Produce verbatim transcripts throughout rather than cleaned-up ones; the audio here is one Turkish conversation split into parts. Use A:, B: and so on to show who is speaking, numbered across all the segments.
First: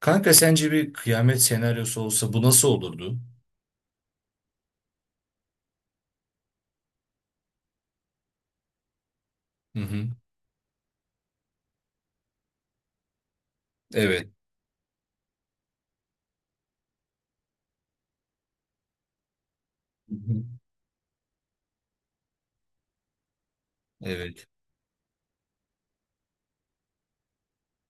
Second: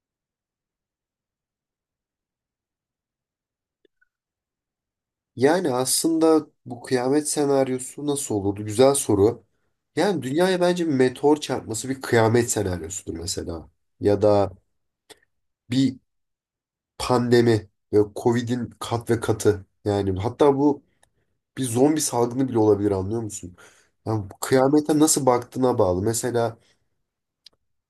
A: Kanka sence bir kıyamet senaryosu olsa bu nasıl olurdu?
B: Yani aslında bu kıyamet senaryosu nasıl olurdu? Güzel soru.
A: Hı hı.
B: Yani dünyaya bence bir meteor çarpması bir kıyamet senaryosudur mesela. Ya
A: Evet.
B: da bir pandemi ve Covid'in kat ve katı.
A: Hı
B: Yani
A: hı.
B: hatta bu bir zombi salgını bile olabilir, anlıyor musun? Yani bu
A: Evet.
B: kıyamete nasıl baktığına bağlı. Mesela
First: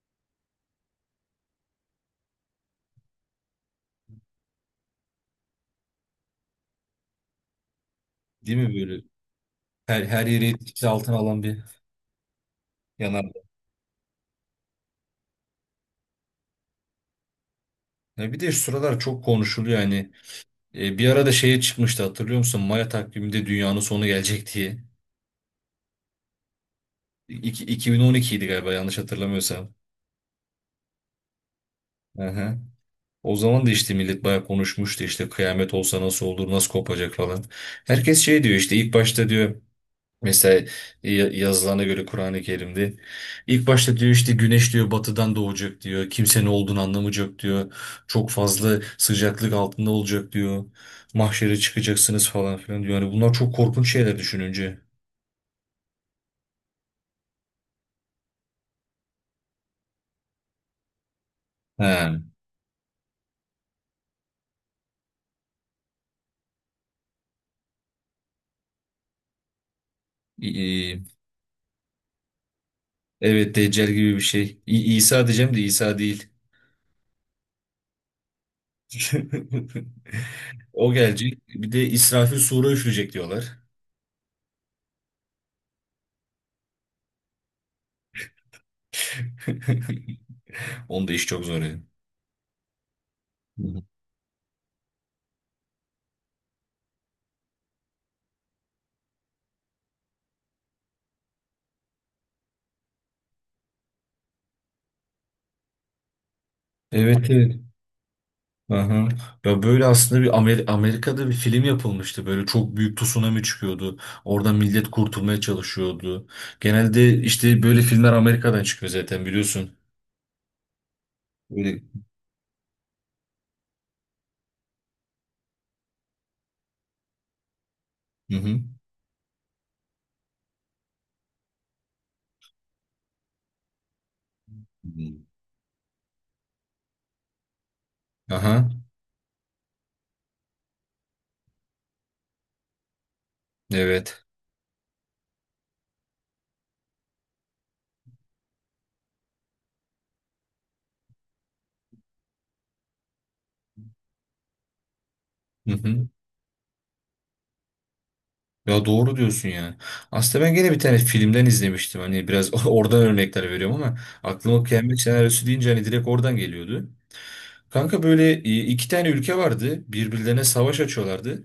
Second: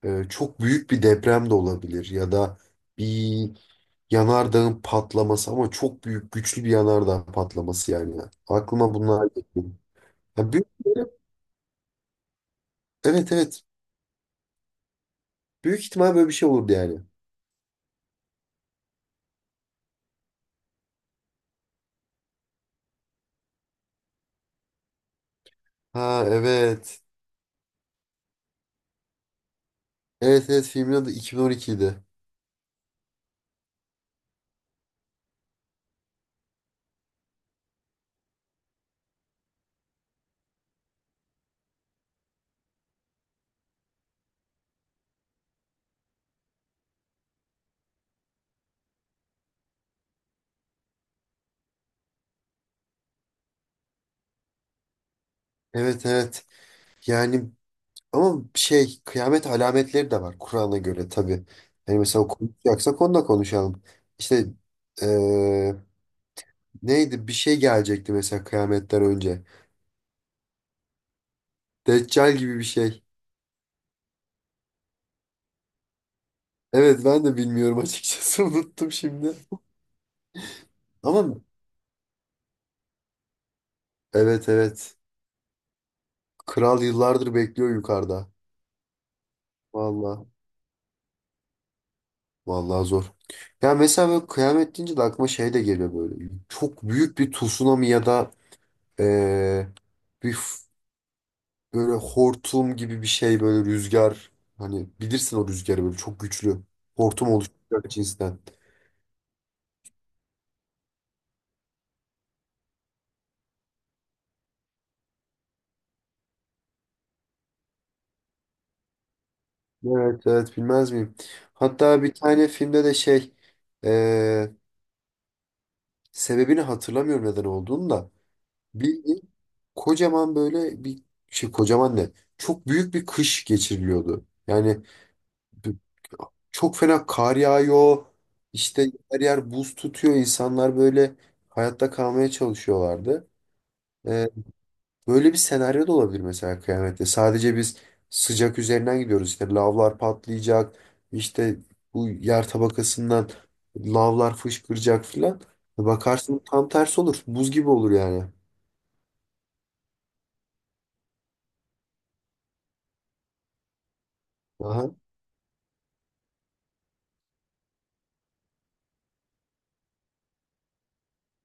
B: e, çok büyük bir deprem de olabilir ya da bir yanardağın patlaması, ama çok büyük güçlü bir yanardağ patlaması yani.
A: Değil mi
B: Aklıma
A: böyle?
B: bunlar geliyor.
A: Her, her yeri
B: Ya büyük.
A: etkisi altına alan bir yanar.
B: Evet evet. Büyük ihtimal böyle bir şey olurdu yani.
A: Ya bir de şu sıralar çok konuşuluyor yani. E, bir arada şeye çıkmıştı hatırlıyor musun? Maya takviminde dünyanın sonu gelecek diye.
B: Ha, evet.
A: İki, iki bin on iki idi galiba, yanlış hatırlamıyorsam.
B: Evet evet, filmin adı yirmi on iki idi.
A: Hı hı. O zaman da işte millet bayağı konuşmuştu, işte kıyamet olsa nasıl olur, nasıl kopacak falan. Herkes şey diyor işte, ilk başta diyor, mesela ya- yazılana göre Kur'an-ı Kerim'de ilk başta diyor, işte güneş diyor batıdan doğacak diyor. Kimse ne olduğunu anlamayacak diyor. Çok fazla sıcaklık altında olacak diyor. Mahşere çıkacaksınız falan filan diyor. Yani bunlar çok korkunç şeyler düşününce.
B: Evet evet. Yani ama şey, kıyamet alametleri de var Kur'an'a göre tabii. Yani
A: Ha,
B: mesela konuşacaksak onu da konuşalım. İşte eee, neydi, bir şey gelecekti mesela kıyametten önce.
A: i- i-
B: Deccal gibi bir şey.
A: evet Deccal gibi bir şey. İ- İsa diyeceğim de İsa değil.
B: Evet, ben de bilmiyorum açıkçası, unuttum şimdi.
A: O
B: Ama
A: gelecek. Bir de İsrafil sura üfleyecek diyorlar.
B: evet evet. Kral yıllardır bekliyor yukarıda. Vallahi,
A: Onda iş çok zor yani.
B: vallahi zor.
A: Hı
B: Ya
A: hı.
B: mesela böyle kıyamet deyince de aklıma şey de geliyor böyle. Çok büyük bir tsunami ya da eee, bir f- böyle hortum gibi bir şey, böyle rüzgar. Hani bilirsin, o rüzgarı böyle çok güçlü. Hortum
A: Evet, evet.
B: oluşturacak cinsten.
A: Aha. Ya böyle aslında bir Amer- Amerika'da bir film yapılmıştı. Böyle çok büyük tsunami çıkıyordu. Orada millet kurtulmaya çalışıyordu. Genelde işte böyle filmler Amerika'dan çıkıyor zaten, biliyorsun.
B: Evet evet, bilmez miyim?
A: Öyle.
B: Hatta bir tane filmde de şey, eee, sebebini hatırlamıyorum neden olduğunu da.
A: Hı hı.
B: Bildiğin kocaman böyle bir şey, kocaman ne? Çok büyük bir kış geçiriliyordu. Yani
A: Hı.
B: çok fena kar yağıyor.
A: Aha.
B: İşte her yer buz tutuyor. İnsanlar böyle hayatta kalmaya çalışıyorlardı.
A: Evet.
B: Ee, Böyle bir senaryo da olabilir mesela kıyamette. Sadece biz sıcak üzerinden gidiyoruz. İşte lavlar patlayacak. İşte bu yer tabakasından lavlar fışkıracak filan.
A: Hı hı.
B: Bakarsın tam tersi olur. Buz gibi olur yani.
A: Ya doğru diyorsun yani. Aslında ben gene bir tane filmden izlemiştim. Hani biraz oradan örnekler veriyorum ama aklıma
B: Aha,
A: kıyamet senaryosu deyince hani direkt oradan geliyordu. Kanka böyle e, iki tane ülke vardı. Birbirlerine savaş açıyorlardı.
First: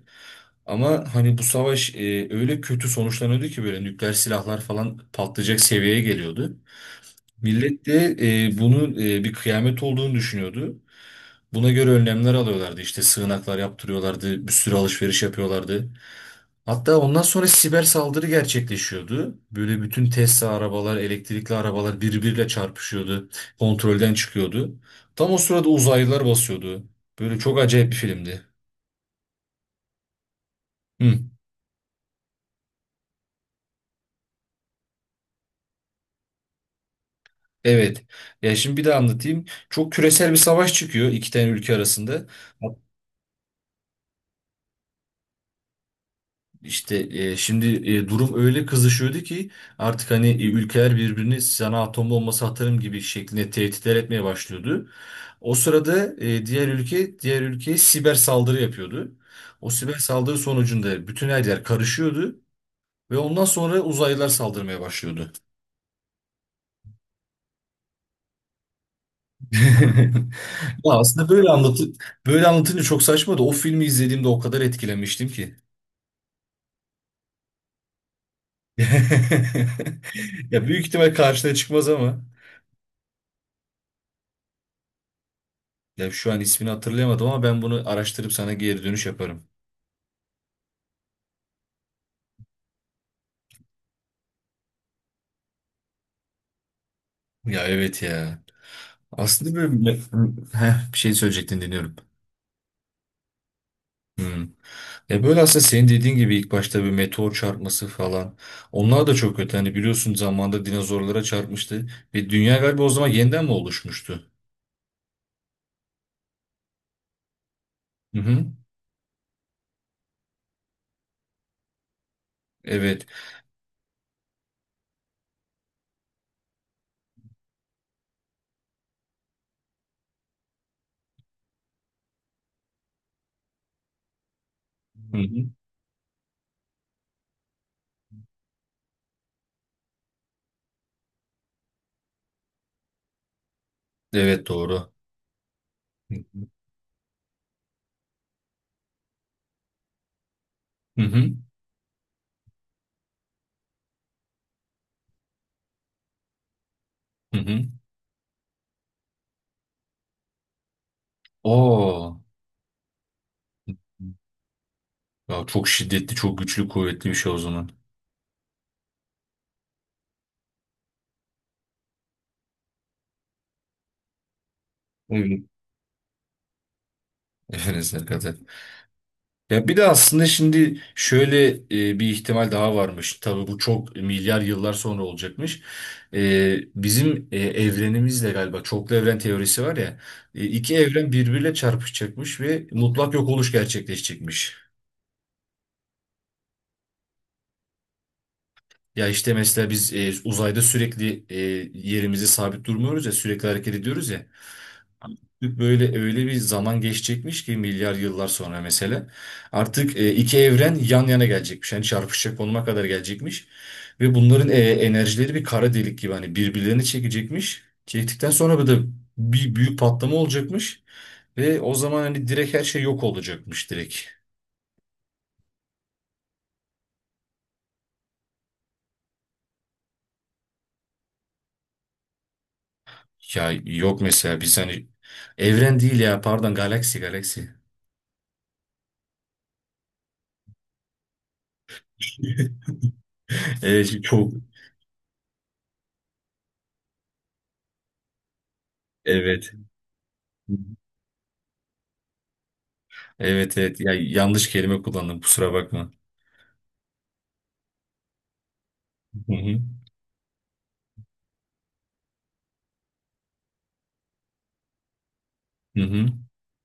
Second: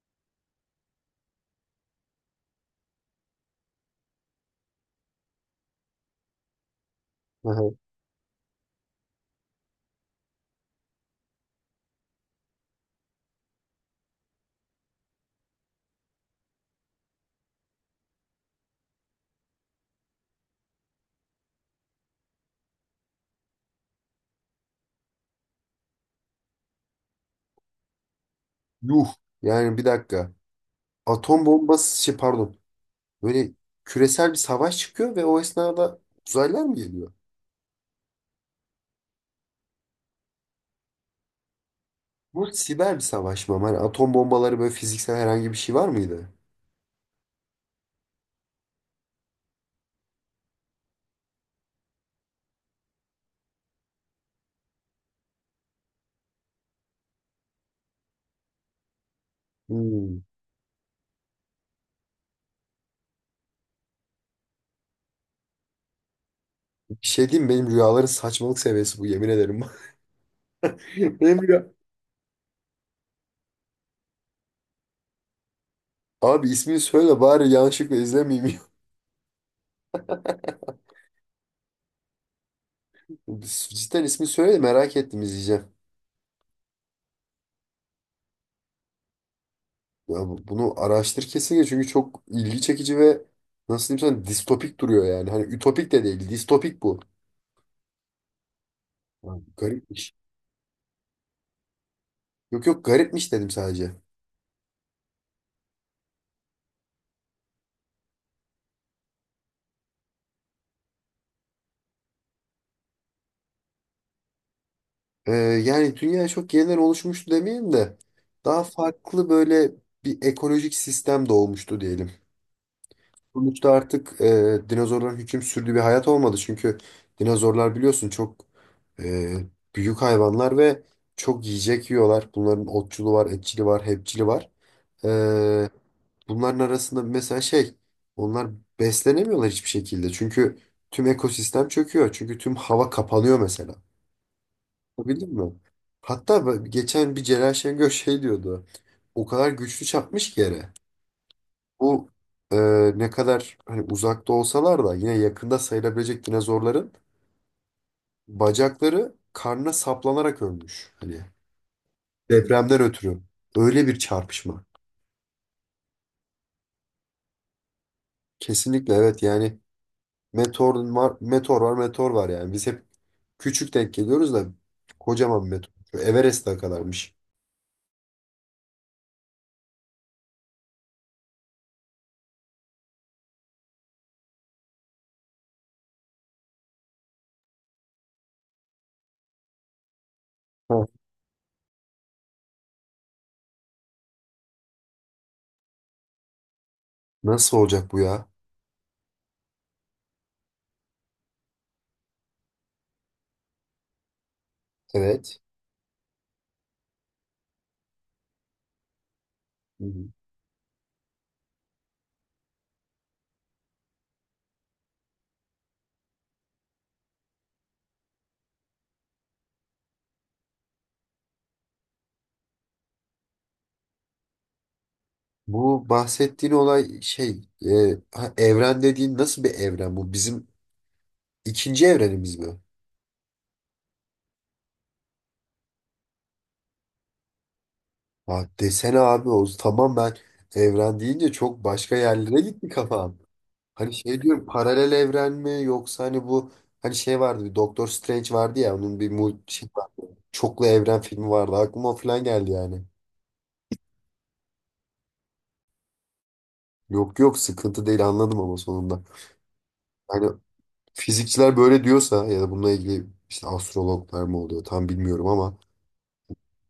A: Ama hani bu savaş e, öyle kötü sonuçlanıyordu ki böyle nükleer silahlar falan patlayacak seviyeye geliyordu.
B: aha.
A: Millet de e, bunun e, bir kıyamet olduğunu düşünüyordu. Buna göre önlemler alıyorlardı. İşte sığınaklar yaptırıyorlardı, bir sürü alışveriş yapıyorlardı. Hatta ondan sonra siber saldırı gerçekleşiyordu. Böyle bütün Tesla arabalar, elektrikli arabalar birbiriyle çarpışıyordu. Kontrolden çıkıyordu. Tam o sırada uzaylılar basıyordu. Böyle çok acayip bir filmdi.
B: Yuh. Yani bir dakika.
A: Hı.
B: Atom bombası, şey pardon. Böyle küresel bir savaş çıkıyor ve o esnada uzaylılar mı geliyor?
A: Evet. Ya şimdi bir de anlatayım. Çok küresel bir savaş çıkıyor iki tane ülke arasında.
B: Bu siber bir savaş mı ama? Hani atom bombaları böyle fiziksel herhangi bir şey var mıydı?
A: İşte e, şimdi e, durum öyle kızışıyordu ki artık hani e, ülkeler birbirini, sana atom bombası atarım gibi şeklinde, tehditler etmeye başlıyordu. O sırada e, diğer ülke diğer ülkeye siber saldırı yapıyordu. O siber
B: Hmm.
A: saldırı sonucunda bütün her yer karışıyordu ve ondan sonra uzaylılar saldırmaya başlıyordu.
B: Bir şey diyeyim mi, benim rüyaların saçmalık seviyesi bu, yemin ederim.
A: Ya aslında
B: Benim
A: böyle
B: rüya...
A: anlatı böyle anlatınca çok saçma da o filmi izlediğimde o kadar etkilenmiştim ki.
B: Abi ismini söyle bari, yanlışlıkla izlemeyeyim.
A: Ya büyük ihtimal karşına çıkmaz ama.
B: Cidden ismini söyle de, merak ettim, izleyeceğim.
A: Ya şu an ismini hatırlayamadım ama ben bunu araştırıp sana geri dönüş yaparım.
B: Ya bu- bunu araştır kesinlikle çünkü çok ilgi çekici ve nasıl diyeyim sana, distopik duruyor yani. Hani ütopik de değil, distopik bu.
A: Ya evet ya.
B: Ha,
A: Aslında böyle.
B: garipmiş.
A: Heh, bir şey söyleyecektin, dinliyorum.
B: Yok yok, garipmiş dedim sadece.
A: Hmm. Ya böyle aslında senin dediğin gibi, ilk başta bir meteor çarpması falan. Onlar da çok kötü. Hani biliyorsun, zamanında dinozorlara çarpmıştı. Ve dünya galiba o zaman yeniden mi oluşmuştu?
B: Ee, Yani dünya çok yeniden oluşmuştu demeyeyim de
A: Hı hı.
B: daha farklı böyle bir ekolojik sistem doğmuştu diyelim.
A: Evet.
B: Sonuçta artık e, dinozorların hüküm sürdüğü bir hayat olmadı. Çünkü dinozorlar biliyorsun çok e, büyük hayvanlar ve çok yiyecek yiyorlar. Bunların otçulu var, etçili var, hepçili var.
A: Hı hı.
B: Ee, Bunların arasında mesela şey, onlar beslenemiyorlar hiçbir şekilde. Çünkü tüm ekosistem çöküyor. Çünkü tüm hava kapanıyor mesela.
A: Evet doğru.
B: Bildin mi? Hatta ben- geçen bir Celal Şengör şey diyordu. O kadar güçlü çarpmış ki yere.
A: Hı hı.
B: Bu e, ne kadar hani uzakta olsalar da yine yakında sayılabilecek dinozorların
A: Hı hı.
B: bacakları karnına saplanarak ölmüş. Hani
A: Oo.
B: depremden ötürü. Öyle bir çarpışma.
A: Ya çok şiddetli, çok güçlü, kuvvetli bir şey o zaman.
B: Kesinlikle evet yani, meteor var, meteor var, meteor var yani. Biz hep küçük denk geliyoruz da kocaman
A: Uygun.
B: bir meteor. Şu Everest'e kadarmış.
A: Efelesine kadar. Ya bir de aslında şimdi şöyle e, bir ihtimal daha varmış. Tabii bu çok milyar yıllar sonra olacakmış. E, bizim e, evrenimizle galiba, çoklu evren teorisi var ya, e, iki
B: Ha.
A: evren birbiriyle çarpışacakmış ve mutlak yok oluş gerçekleşecekmiş.
B: Nasıl olacak bu ya?
A: Ya işte mesela biz e, uzayda sürekli e, yerimize sabit durmuyoruz ya, sürekli hareket ediyoruz ya.
B: Evet.
A: Böyle öyle bir zaman geçecekmiş ki milyar yıllar sonra mesela. Artık e, iki evren yan yana gelecekmiş. Yani çarpışacak konuma kadar gelecekmiş. Ve bunların e, enerjileri bir kara delik gibi hani birbirlerini çekecekmiş. Çektikten sonra bir de bir büyük patlama olacakmış. Ve o zaman hani direkt her şey yok olacakmış, direkt.
B: Bu bahsettiğin olay şey e, ha, evren dediğin nasıl bir evren bu? Bizim ikinci evrenimiz mi?
A: Ya yok mesela biz hani evren değil ya, pardon, galaksi, galaksi.
B: Ha, desene abi, o tamam, ben evren deyince çok başka yerlere gitti kafam. Hani
A: Evet,
B: şey
A: çok
B: diyorum, paralel evren mi, yoksa hani bu, hani şey vardı, bir Doktor Strange vardı ya, onun bir mu
A: evet.
B: şey vardı. Çoklu evren filmi vardı, aklıma o falan geldi yani.
A: Evet, evet, ya yanlış kelime kullandım, kusura bakma.
B: Yok yok, sıkıntı değil, anladım ama sonunda.
A: Hı hı.
B: Hani fizikçiler böyle diyorsa ya da bununla ilgili işte astrologlar mı oluyor tam bilmiyorum ama
A: Hı hı.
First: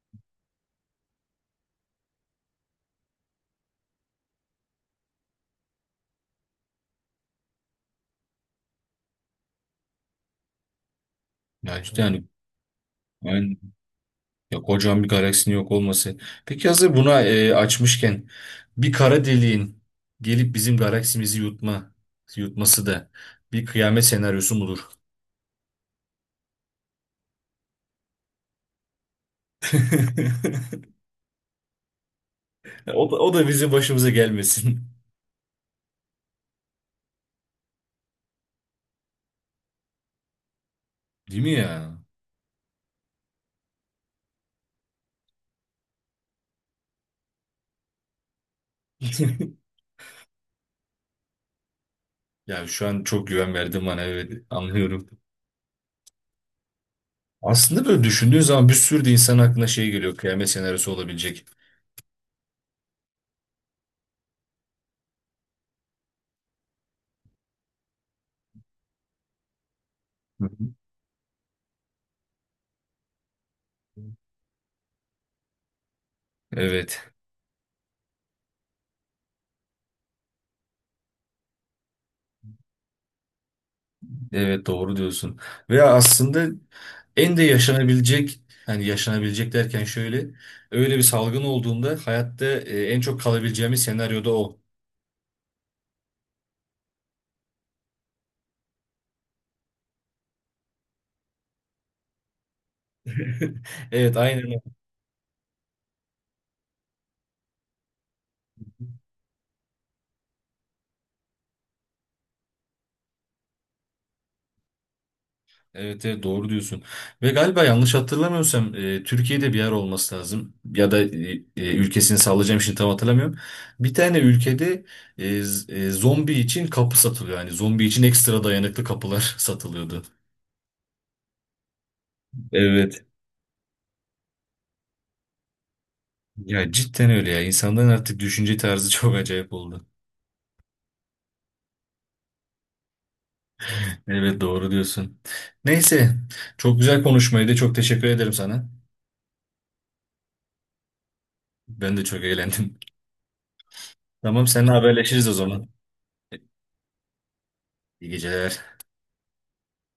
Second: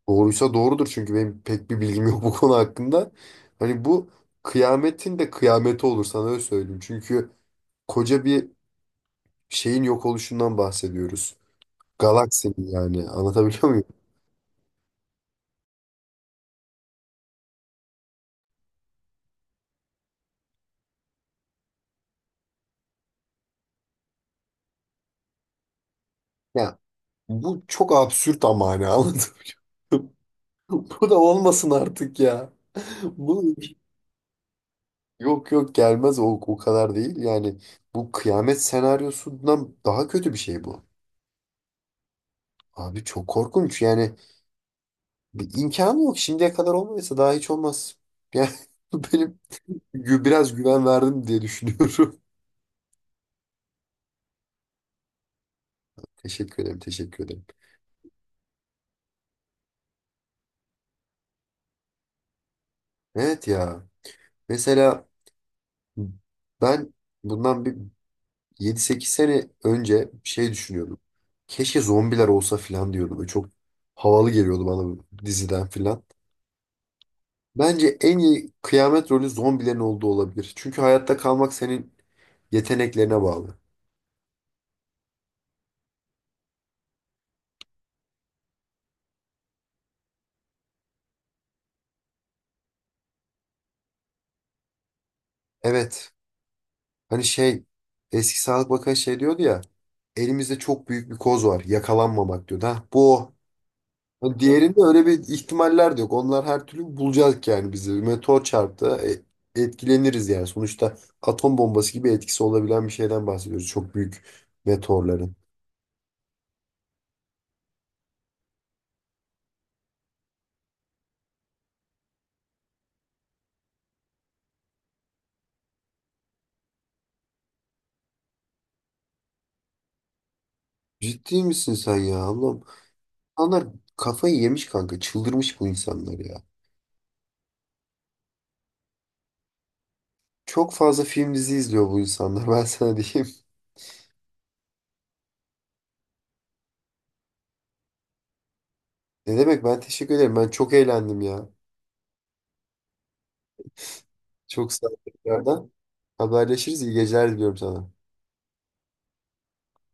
B: doğruysa doğrudur çünkü benim pek bir bilgim yok bu konu hakkında. Hani bu kıyametin de kıyameti olur sana öyle söyleyeyim. Çünkü koca bir şeyin yok oluşundan bahsediyoruz.
A: Ya işte, yani
B: Galaksinin yani,
A: yani
B: anlatabiliyor muyum?
A: ya, kocaman bir galaksinin yok olması. Peki hazır buna e, açmışken, bir kara deliğin gelip bizim galaksimizi yutma yutması da bir kıyamet senaryosu mudur?
B: Ya bu çok absürt ama hani, anlatabiliyor muyum? Bu da olmasın artık ya.
A: O da, o da
B: Bu,
A: bizim başımıza gelmesin.
B: yok yok, gelmez o, o kadar değil. Yani bu kıyamet senaryosundan daha kötü bir şey bu.
A: Değil mi ya?
B: Abi çok korkunç yani. Bir imkanı yok. Şimdiye kadar olmadıysa daha hiç olmaz. Yani benim gü- biraz güven verdim diye düşünüyorum.
A: Ya şu an çok güven verdim bana, evet, anlıyorum.
B: Teşekkür ederim, teşekkür ederim.
A: Aslında böyle düşündüğün zaman bir sürü de insan aklına şey geliyor, kıyamet senaryosu olabilecek.
B: Evet ya. Mesela ben bundan bir yedi sekiz sene önce
A: Hı
B: şey
A: hı.
B: düşünüyordum. Keşke zombiler olsa filan diyordum. Böyle çok havalı geliyordu bana bu diziden filan.
A: Evet.
B: Bence en iyi kıyamet rolü zombilerin olduğu olabilir. Çünkü hayatta kalmak senin yeteneklerine bağlı.
A: Evet doğru diyorsun. Ve aslında en de yaşanabilecek hani yaşanabilecek derken şöyle, öyle bir salgın olduğunda hayatta e, en çok kalabileceğimiz senaryoda o.
B: Evet. Hani şey, eski Sağlık Bakanı şey diyordu ya. Elimizde çok büyük bir koz var. Yakalanmamak diyor. Ha, bu o.
A: Evet
B: Hani
A: aynen. O.
B: diğerinde öyle bir ihtimaller de yok. Onlar her türlü bulacak yani bizi. Meteor çarptı, e, etkileniriz yani. Sonuçta atom bombası gibi etkisi olabilen bir şeyden bahsediyoruz. Çok büyük meteorların.
A: Evet, evet doğru diyorsun. Ve galiba yanlış hatırlamıyorsam e, Türkiye'de bir yer olması lazım. Ya da e, e, ülkesini sallayacağım şimdi, tam hatırlamıyorum. Bir tane ülkede e, z- e, zombi için kapı satılıyor. Yani zombi için ekstra dayanıklı kapılar satılıyordu.
B: Ciddi misin sen ya, Allah'ım?
A: Evet.
B: İnsanlar kafayı yemiş kanka. Çıldırmış bu insanlar ya.
A: Ya cidden öyle ya. İnsanların artık düşünce tarzı çok acayip oldu.
B: Çok fazla film dizi izliyor bu insanlar. Ben sana diyeyim.
A: Evet doğru diyorsun. Neyse, çok güzel konuşmaydı. Çok teşekkür ederim sana.
B: Ne demek, ben teşekkür ederim. Ben çok eğlendim ya.
A: Ben de çok eğlendim. Tamam, seninle
B: Çok sağ ol
A: haberleşiriz o zaman.
B: tekrardan. Haberleşiriz. İyi geceler diliyorum sana.
A: İyi geceler.